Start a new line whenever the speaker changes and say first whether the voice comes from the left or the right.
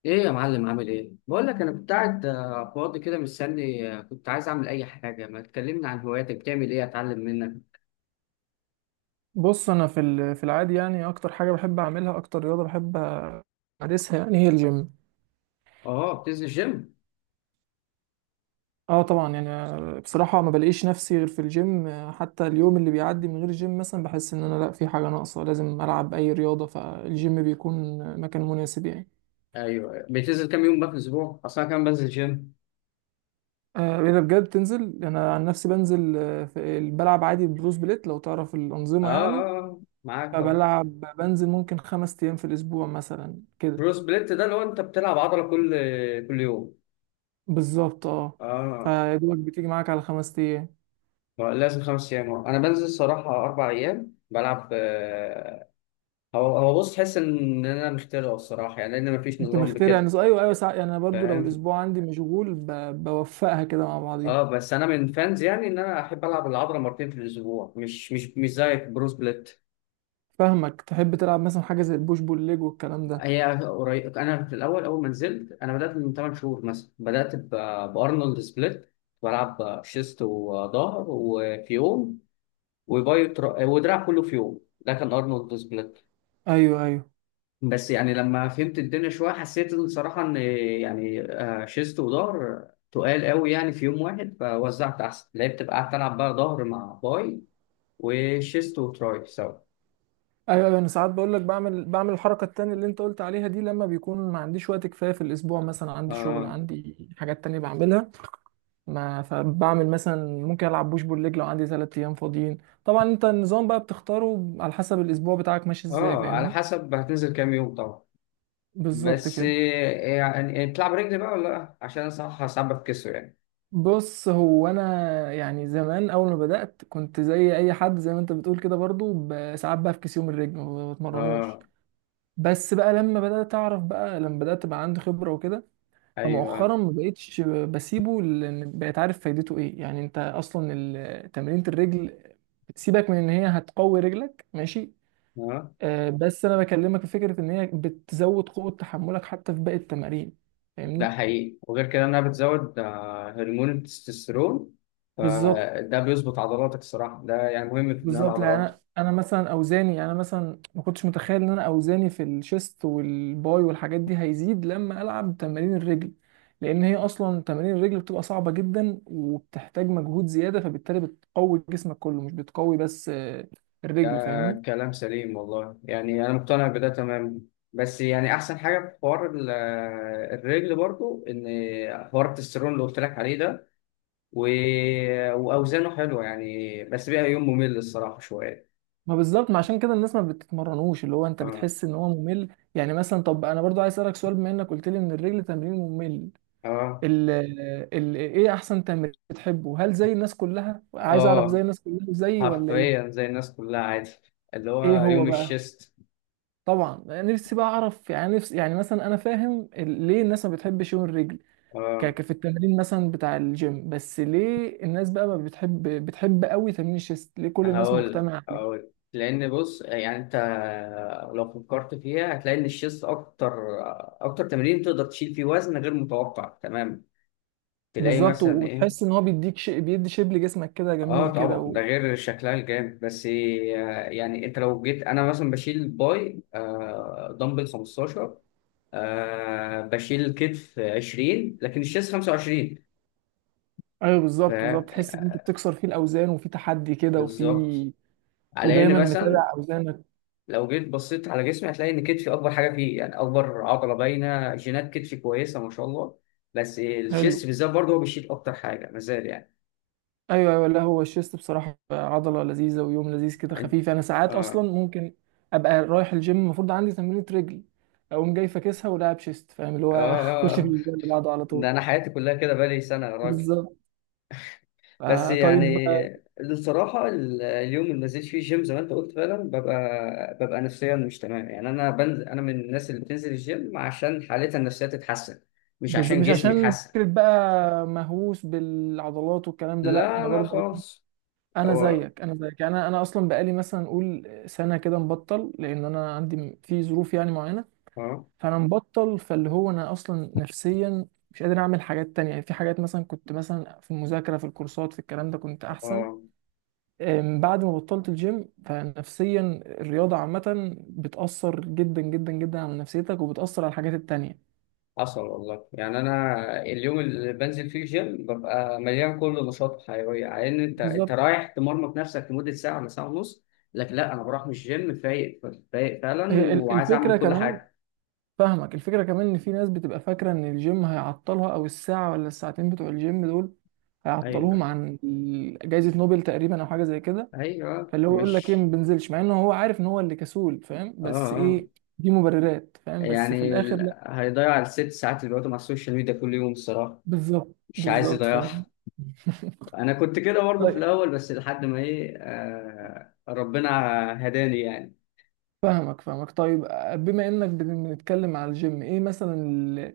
left: ايه يا معلم؟ عامل ايه؟ بقول لك انا كنت قاعد فاضي كده مستني، كنت عايز اعمل اي حاجه. ما تكلمني عن هواياتك؟ بتعمل ايه اتعلم منك.
right: بص، انا في العادي يعني اكتر حاجه بحب اعملها، اكتر رياضه بحب امارسها يعني هي الجيم.
left: اه، بتنزل جيم.
right: اه طبعا، يعني بصراحه ما بلاقيش نفسي غير في الجيم، حتى اليوم اللي بيعدي من غير الجيم مثلا بحس ان انا لا، في حاجه ناقصه لازم العب اي رياضه، فالجيم بيكون مكان مناسب يعني.
left: ايوه، بتنزل كام يوم بقى في الاسبوع؟ اصلا كام بنزل جيم؟
right: اذا بجد تنزل، انا عن نفسي بنزل، في بلعب عادي بروس بليت لو تعرف الانظمه يعني،
left: معاك طبعا.
right: فبلعب بنزل ممكن 5 ايام في الاسبوع مثلا كده.
left: برو سبليت ده لو انت بتلعب عضله كل يوم.
right: بالظبط اه.
left: اه،
right: فيا دوبك بتيجي معاك على 5 ايام.
left: ما لازم خمس ايام. انا بنزل صراحه اربع ايام بلعب، هو بص، تحس ان انا مخترع الصراحه يعني، لان مفيش
right: انت فاهمني
left: نظام
right: مخترع يعني،
left: بكده.
right: ايوه ايوه ساعة، يعني انا برضو لو
left: فاهم.
right: الاسبوع عندي مشغول بوفقها كده مع بعضيها.
left: اه، بس انا من فانز يعني ان انا احب العب العضله مرتين في الاسبوع، مش زيك برو سبليت.
right: فاهمك، تحب تلعب مثلا حاجه زي البوش بول ليج والكلام ده.
left: هي قريب، انا في الاول، اول ما نزلت، انا بدات من 8 شهور مثلا. بارنولد سبليت. بلعب شيست وظهر وفي يوم، وباي ودراع كله في يوم. ده كان ارنولد سبليت.
right: ايوه ايوه.
left: بس يعني لما فهمت الدنيا شويه، حسيت إن صراحه ان يعني، شيست وظهر تقال قوي يعني في يوم واحد. فوزعت احسن، لعبت بقى، قعدت العب بقى ظهر مع باي، وشيست وتراي سوا.
right: ايوه ايوه، انا ساعات بقول لك بعمل الحركه التانية اللي انت قلت عليها دي لما بيكون ما عنديش وقت كفايه في الاسبوع، مثلا عندي شغل،
left: اه.
right: عندي حاجات تانية بعملها، ما فبعمل مثلا ممكن العب بوش بول ليج لو عندي 3 ايام فاضيين. طبعا انت النظام بقى بتختاره على حسب الاسبوع بتاعك ماشي ازاي،
left: اه، على
right: فاهمني.
left: حسب هتنزل كام يوم طبعا.
right: بالظبط
left: بس،
right: كده.
left: يعني يعني بتلعب رجل بقى ولا لا؟ عشان انا صراحه ساعات بتكسر يعني.
right: بص هو انا يعني زمان اول ما بدات كنت زي اي حد زي ما انت بتقول كده برضو، ساعات بفكس يوم الرجل ما بتمرنوش.
left: اه.
right: بس بقى لما بدات اعرف بقى، لما بدات بقى عندي خبره وكده،
left: ايوه.
right: فمؤخرا ما بقتش بسيبه، لان بقيت عارف فايدته ايه. يعني انت اصلا تمرينة الرجل، سيبك من ان هي هتقوي رجلك ماشي،
left: اه.
right: بس انا بكلمك في فكره ان هي بتزود قوه تحملك حتى في باقي التمارين،
left: ده
right: فاهمني.
left: حقيقي. وغير كده انها بتزود، هرمون التستوستيرون.
right: بالظبط.
left: فده بيظبط عضلاتك الصراحه، ده يعني مهم في بناء
right: بالظبط، لان انا
left: العضلات.
right: مثلا اوزاني، يعني انا مثلا ما كنتش متخيل ان انا اوزاني في الشيست والباي والحاجات دي هيزيد لما العب تمارين الرجل، لان هي اصلا تمارين الرجل بتبقى صعبه جدا وبتحتاج مجهود زياده، فبالتالي بتقوي جسمك كله مش بتقوي بس
left: ده
right: الرجل، فاهمني.
left: كلام سليم والله، يعني انا مقتنع بده تمام. بس يعني احسن حاجه في حوار الرجل برضو ان حوار التستيرون اللي قلت لك عليه ده و... واوزانه حلوه يعني. بس بقى يوم ممل الصراحه شويه.
right: ما بالظبط، ما عشان كده الناس ما بتتمرنوش، اللي هو انت
left: اه.
right: بتحس ان هو ممل يعني. مثلا طب انا برضو عايز اسالك سؤال، بما انك قلت لي ان الرجل تمرين ممل،
left: اه.
right: ال ال ايه احسن تمرين بتحبه؟ هل زي الناس كلها؟ عايز اعرف زي
left: اه،
right: الناس كلها زي ولا
left: حرفيا
right: ايه؟
left: زي الناس كلها عادي، اللي
right: ايه
left: هو
right: هو
left: يوم
right: بقى؟
left: الشيست.
right: طبعا نفسي بقى اعرف يعني، نفسي يعني مثلا انا فاهم ليه الناس ما بتحبش يوم الرجل
left: اه.
right: في التمرين مثلا بتاع الجيم، بس ليه الناس بقى ما بتحب بتحب قوي تمرين الشيست؟ ليه كل الناس
left: هقول
right: مجتمعة عليه؟
left: هقول لان بص يعني انت لو فكرت فيها هتلاقي ان الشيست اكتر تمرين تقدر تشيل فيه وزن غير متوقع، تمام. تلاقي
right: بالظبط،
left: مثلا ايه.
right: وتحس ان هو بيديك شيء بيدي شيب لجسمك كده جميل
left: اه
right: كده
left: طبعا،
right: و...
left: ده غير شكلها الجامد. بس، يعني انت لو جيت، انا مثلا بشيل باي آه دمبل 15، آه بشيل الكتف 20، لكن الشيست 25.
right: ايوه بالظبط
left: فاهم
right: بالظبط، تحس ان انت
left: يعني.
right: بتكسر فيه الاوزان، وفي تحدي كده، وفي،
left: بالظبط. على ان
right: ودايما متابع
left: مثلا
right: اوزانك.
left: لو جيت بصيت على جسمي هتلاقي ان كتفي اكبر حاجه فيه، يعني اكبر عضله باينه، جينات كتفي كويسه ما شاء الله. بس الشيست
right: حلو.
left: بالذات برضه هو بيشيل اكتر حاجه مازال يعني.
right: ايوه ايوه، لا هو الشيست بصراحه عضله لذيذه، ويوم لذيذ كده
left: يعني.
right: خفيف، انا
left: آه.
right: ساعات اصلا
left: آه.
right: ممكن ابقى رايح الجيم المفروض عندي تمرينة رجل، اقوم جاي فاكسها ولاعب شيست، فاهم اللي
left: آه.
right: هو اخش في
left: آه.
right: الجيم اللي بعده على
left: ده
right: طول.
left: انا حياتي كلها كده بقالي سنه يا راجل.
right: بالظبط.
left: بس
right: آه
left: يعني
right: طيب.
left: الصراحة، اليوم اللي ما نزلتش فيه الجيم زي ما انت قلت فعلا، ببقى نفسيا مش تمام. يعني انا بنزل، انا من الناس اللي بتنزل الجيم عشان حالتها النفسية تتحسن، مش عشان
right: مش
left: جسمي
right: عشان
left: يتحسن.
right: فكره بقى مهووس بالعضلات والكلام ده، لا،
left: لا
right: انا
left: لا
right: برضو
left: خالص.
right: انا
left: هو.
right: زيك، انا زيك يعني، انا اصلا بقالي مثلا نقول سنه كده مبطل، لان انا عندي في ظروف يعني معينه،
left: اه.
right: فانا مبطل، فاللي هو انا اصلا نفسيا مش قادر اعمل حاجات تانية، يعني في حاجات مثلا كنت مثلا في المذاكرة في الكورسات في الكلام ده كنت احسن.
left: اه،
right: بعد ما بطلت الجيم فنفسيا، الرياضة عامة بتأثر جدا جدا جدا على نفسيتك، وبتأثر على الحاجات التانية.
left: حصل والله. يعني انا اليوم اللي بنزل فيه الجيم ببقى مليان كل نشاط وحيوية، على ان انت انت
right: بالظبط.
left: رايح تمرمط نفسك لمدة ساعة ولا ساعة ونص. لكن لا، انا بروح من الجيم فايق، فايق فعلا،
right: هي
left: وعايز
right: الفكرة
left: اعمل كل
right: كمان،
left: حاجة.
right: فاهمك، الفكرة كمان ان في ناس بتبقى فاكرة ان الجيم هيعطلها، او الساعة ولا الساعتين بتوع الجيم دول هيعطلوهم
left: ايوه
right: عن جايزة نوبل تقريبا، او حاجة زي كده.
left: ايوه
right: فاللي هو يقول لك ايه،
left: مش.
right: ما بنزلش، مع انه هو عارف ان هو اللي كسول، فاهم؟
left: اه.
right: بس
left: اه
right: ايه، دي مبررات، فاهم، بس في
left: يعني
right: الاخر لا.
left: هيضيع الست ساعات اللي بيقعدوا مع السوشيال ميديا كل يوم الصراحه.
right: بالظبط
left: مش عايز
right: بالظبط، فاهم.
left: يضيعها. انا كنت كده برضه في
right: طيب.
left: الاول، بس لحد ما ايه آه ربنا هداني يعني.
right: فاهمك فاهمك. طيب، بما انك بنتكلم على الجيم، ايه مثلا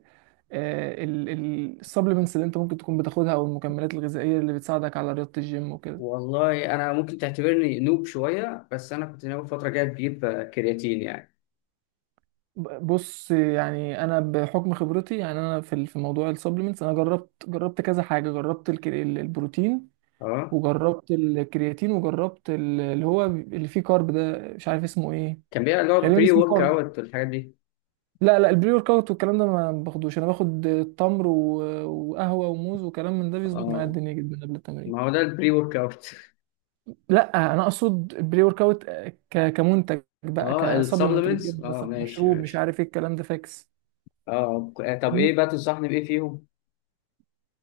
right: السبلمنتس اللي انت ممكن تكون بتاخدها، او المكملات الغذائيه اللي بتساعدك على رياضه الجيم وكده؟
left: والله انا ممكن تعتبرني نوب شويه، بس انا كنت ناوي فتره جايه بجيب، كرياتين يعني.
right: بص يعني انا بحكم خبرتي، يعني انا في في موضوع السبلمنتس انا جربت كذا حاجه، جربت البروتين،
left: اه،
right: وجربت الكرياتين، وجربت اللي هو اللي فيه كارب ده مش عارف اسمه ايه،
left: كان بيبقى اللي هو
right: غالبا
left: بري
right: اسمه
left: ورك
right: كارب.
left: اوت والحاجات دي.
right: لا لا، البري ورك اوت والكلام ده ما باخدوش، انا باخد تمر وقهوه وموز وكلام من ده، بيظبط معايا
left: اه،
right: الدنيا جدا قبل
left: ما
right: التمرين.
left: هو ده البري ورك اوت.
right: لا انا اقصد البري ورك اوت كمنتج بقى،
left: اه،
right: كسبلمنت
left: السبلمنتس،
right: بتجيب
left: اه
right: مثلا
left: ماشي
right: مشروب مش
left: ماشي.
right: عارف ايه الكلام ده فاكس،
left: اه، طب ايه
right: فاهمني.
left: بقى تنصحني بايه فيهم؟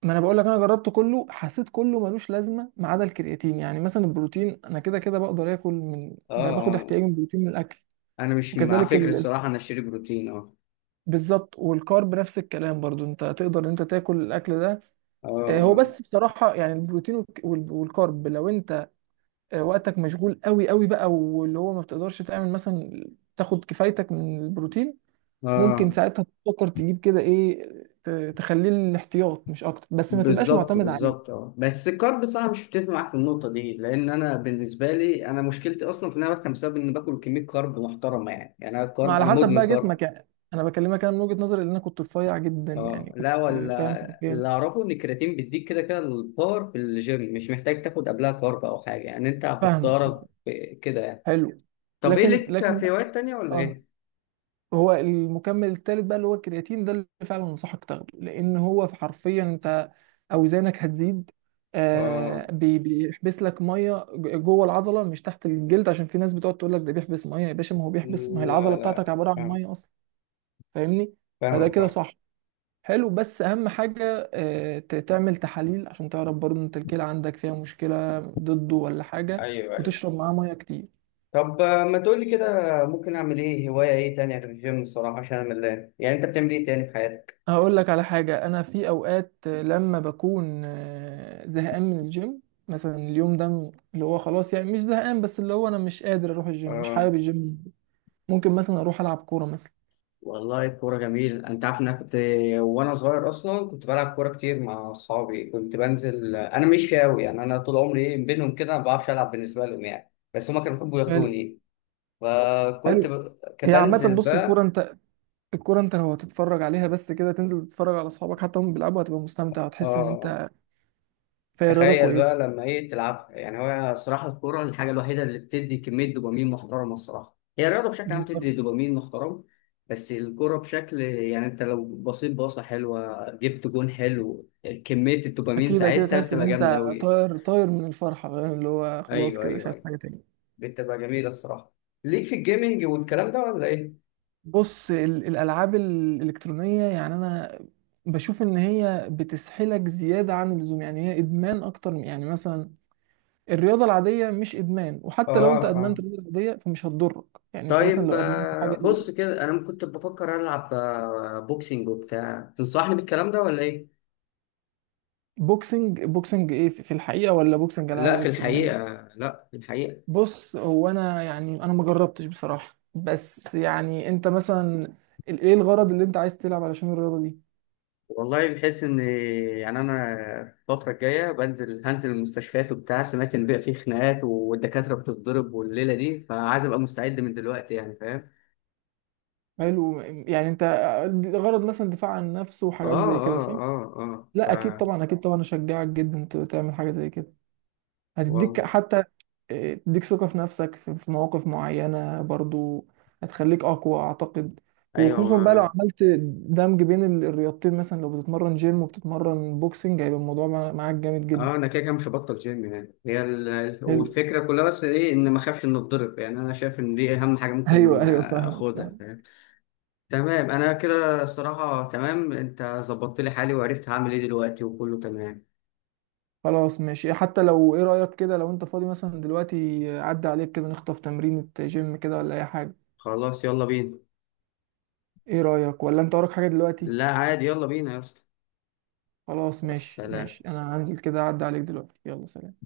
right: ما انا بقول لك، انا جربت كله، حسيت كله ملوش لازمه ما عدا الكرياتين. يعني مثلا البروتين انا كده كده بقدر اكل، من
left: اه.
right: باخد احتياجي من البروتين من الاكل،
left: انا مش مع
right: وكذلك
left: فكره الصراحه انا اشتري بروتين. اه.
right: بالظبط. والكارب نفس الكلام برضو، انت تقدر ان انت تاكل الاكل ده.
left: اه.
right: هو
left: اه.
right: بس بصراحه يعني، البروتين والكارب لو انت وقتك مشغول قوي قوي بقى، واللي هو ما بتقدرش تعمل مثلا تاخد كفايتك من البروتين، ممكن
left: اه
right: ساعتها تفكر تجيب كده ايه، ت- تخليه الاحتياط مش اكتر، بس ما تبقاش
left: بالظبط
right: معتمد
left: بالظبط.
right: عليه.
left: اه بس الكارب، صح، مش بتفق معاك في النقطه دي. لان انا بالنسبه لي، انا مشكلتي اصلا في ان انا بفهم بسبب ان باكل كميه كارب محترمه يعني. يعني انا
right: ما
left: الكارب،
right: على
left: انا
right: حسب
left: مدمن
right: بقى
left: كارب.
right: جسمك يعني، انا بكلمك انا من وجهه نظري ان انا كنت رفيع جدا
left: اه
right: يعني،
left: لا،
right: كنت فاهم
left: ولا اللي
right: حرفيا.
left: اعرفه ان الكرياتين بيديك كده كده الباور في الجيم، مش محتاج تاخد قبلها كارب او حاجه يعني. انت
right: فاهمك
left: بفطارك
right: فاهمك.
left: كده يعني.
right: حلو.
left: طب ايه؟
right: لكن
left: لك
right: لكن
left: في
right: مثلا،
left: هوايات تانيه ولا
right: آه.
left: ايه؟
right: هو المكمل الثالث بقى اللي هو الكرياتين ده اللي فعلا انصحك تاخده، لان هو في حرفيا انت اوزانك هتزيد،
left: اه.
right: بيحبس لك ميه جوه العضله مش تحت الجلد، عشان في ناس بتقعد تقول لك ده بيحبس ميه يا باشا، ما هو بيحبس، ما هي
left: لا
right: العضله
left: لا
right: بتاعتك عباره عن
left: فاهم.
right: ميه اصلا، فاهمني. فده
left: فاهم
right: كده
left: فاهم.
right: صح. حلو، بس اهم حاجه آه تعمل تحاليل عشان تعرف برضه انت الكلى عندك فيها مشكله ضده ولا حاجه،
left: ايوه.
right: وتشرب معاه ميه كتير.
left: طب، ما تقولي كده ممكن اعمل ايه؟ هواية ايه تانية غير الجيم الصراحة؟ عشان انا ملان يعني. انت بتعمل ايه تاني في حياتك؟
right: هقول لك على حاجة، أنا في أوقات لما بكون زهقان من الجيم، مثلا اليوم ده، اللي هو خلاص يعني مش زهقان، بس اللي هو أنا مش قادر أروح الجيم، مش
left: آه.
right: حابب الجيم، ممكن مثلا أروح ألعب كورة مثلا.
left: والله الكورة جميل. أنت عارف إن أنا كنت، وأنا صغير أصلا، كنت بلعب كورة كتير مع أصحابي. كنت بنزل، أنا مش أوي يعني، أنا طول عمري إيه بينهم كده، ما بعرفش ألعب بالنسبة لهم يعني. بس هما كانوا بيحبوا
right: حلو.
left: ياخدوني. فكنت
right: حلو،
left: كنت
right: هي عامة
left: بنزل
right: بص الكورة
left: بقى.
right: أنت، الكورة أنت لو هتتفرج عليها بس كده، تنزل تتفرج على أصحابك حتى هم بيلعبوا، هتبقى مستمتع وتحس إن
left: آه،
right: أنت في رياضة
left: تخيل
right: كويسة.
left: بقى لما ايه تلعبها يعني. هو صراحه الكوره الحاجه الوحيده اللي بتدي كميه دوبامين محترمه الصراحه. هي الرياضه بشكل عام بتدي
right: بالظبط.
left: دوبامين محترم، بس الكوره بشكل يعني انت لو بصيت باصه حلوه، جبت جون حلو، كميه الدوبامين
right: أكيد أكيد،
left: ساعتها
right: تحس إن
left: بتبقى
right: أنت
left: جامده قوي.
right: طاير طاير من الفرحة، فاهم؟ اللي هو خلاص
left: ايوه
right: كده مش
left: ايوه
right: عايز
left: ايوه
right: حاجة تاني.
left: بتبقى جميله الصراحه. ليك في الجيمنج والكلام ده ولا ايه؟
right: بص الالعاب الالكترونيه يعني انا بشوف ان هي بتسحلك زياده عن اللزوم، يعني هي ادمان اكتر يعني مثلا الرياضه العاديه مش ادمان، وحتى لو
left: اه.
right: انت ادمنت
left: اه،
right: الرياضه العاديه فمش هتضرك. يعني انت مثلا
left: طيب.
right: لو ادمنت حاجه زي
left: بص كده، انا كنت بفكر العب، بوكسينج وبتاع. تنصحني بالكلام ده ولا ايه؟
right: بوكسنج، بوكسنج ايه؟ في في الحقيقه، ولا بوكسنج العاب
left: لا في الحقيقه.
right: الكترونيه؟
left: لا في الحقيقه.
right: بص هو انا يعني انا ما جربتش بصراحه، بس يعني انت مثلا ايه الغرض اللي انت عايز تلعب علشان الرياضه دي؟
left: والله بحيث ان، يعني انا الفتره الجايه بنزل، هنزل المستشفيات وبتاع. سمعت ان بقى فيه خناقات والدكاتره بتتضرب والليله دي، فعايز ابقى مستعد من دلوقتي يعني. فاهم.
right: حلو، يعني انت غرض مثلا دفاع عن النفس
left: اه
right: وحاجات زي كده
left: اه
right: صح؟
left: اه اه ف.
right: لا اكيد طبعا، اكيد طبعا اشجعك جدا تعمل حاجه زي كده، هتديك
left: والله.
right: حتى، إيه، تديك ثقه في نفسك في في مواقف معينه برضو، هتخليك اقوى اعتقد.
left: ايوه.
right: وخصوصا بقى لو
left: ما
right: عملت دمج بين الرياضتين، مثلا لو بتتمرن جيم وبتتمرن بوكسنج، هيبقى الموضوع معاك جامد جدا.
left: اه، انا كده كده مش هبطل جيم يعني. هي
right: حلو،
left: والفكره كلها بس ايه، ان ما اخافش ان اتضرب. يعني انا شايف ان دي اهم حاجه
right: ايوه
left: ممكن
right: ايوه فاهمك
left: اخدها.
right: فاهم.
left: فاهم. تمام، انا كده الصراحه تمام، انت ظبطت لي حالي وعرفت هعمل ايه دلوقتي وكله تمام.
right: خلاص ماشي، حتى لو ايه رايك كده لو انت فاضي مثلا دلوقتي عدى عليك كده نخطف تمرينة جيم كده ولا اي حاجه؟
left: خلاص يلا بينا.
right: ايه رايك، ولا انت وراك حاجه دلوقتي؟
left: لا عادي، يلا بينا يا اسطى.
right: خلاص
left: بس
right: ماشي
left: سلام.
right: ماشي، انا هنزل كده اعدي عليك دلوقتي، يلا سلام.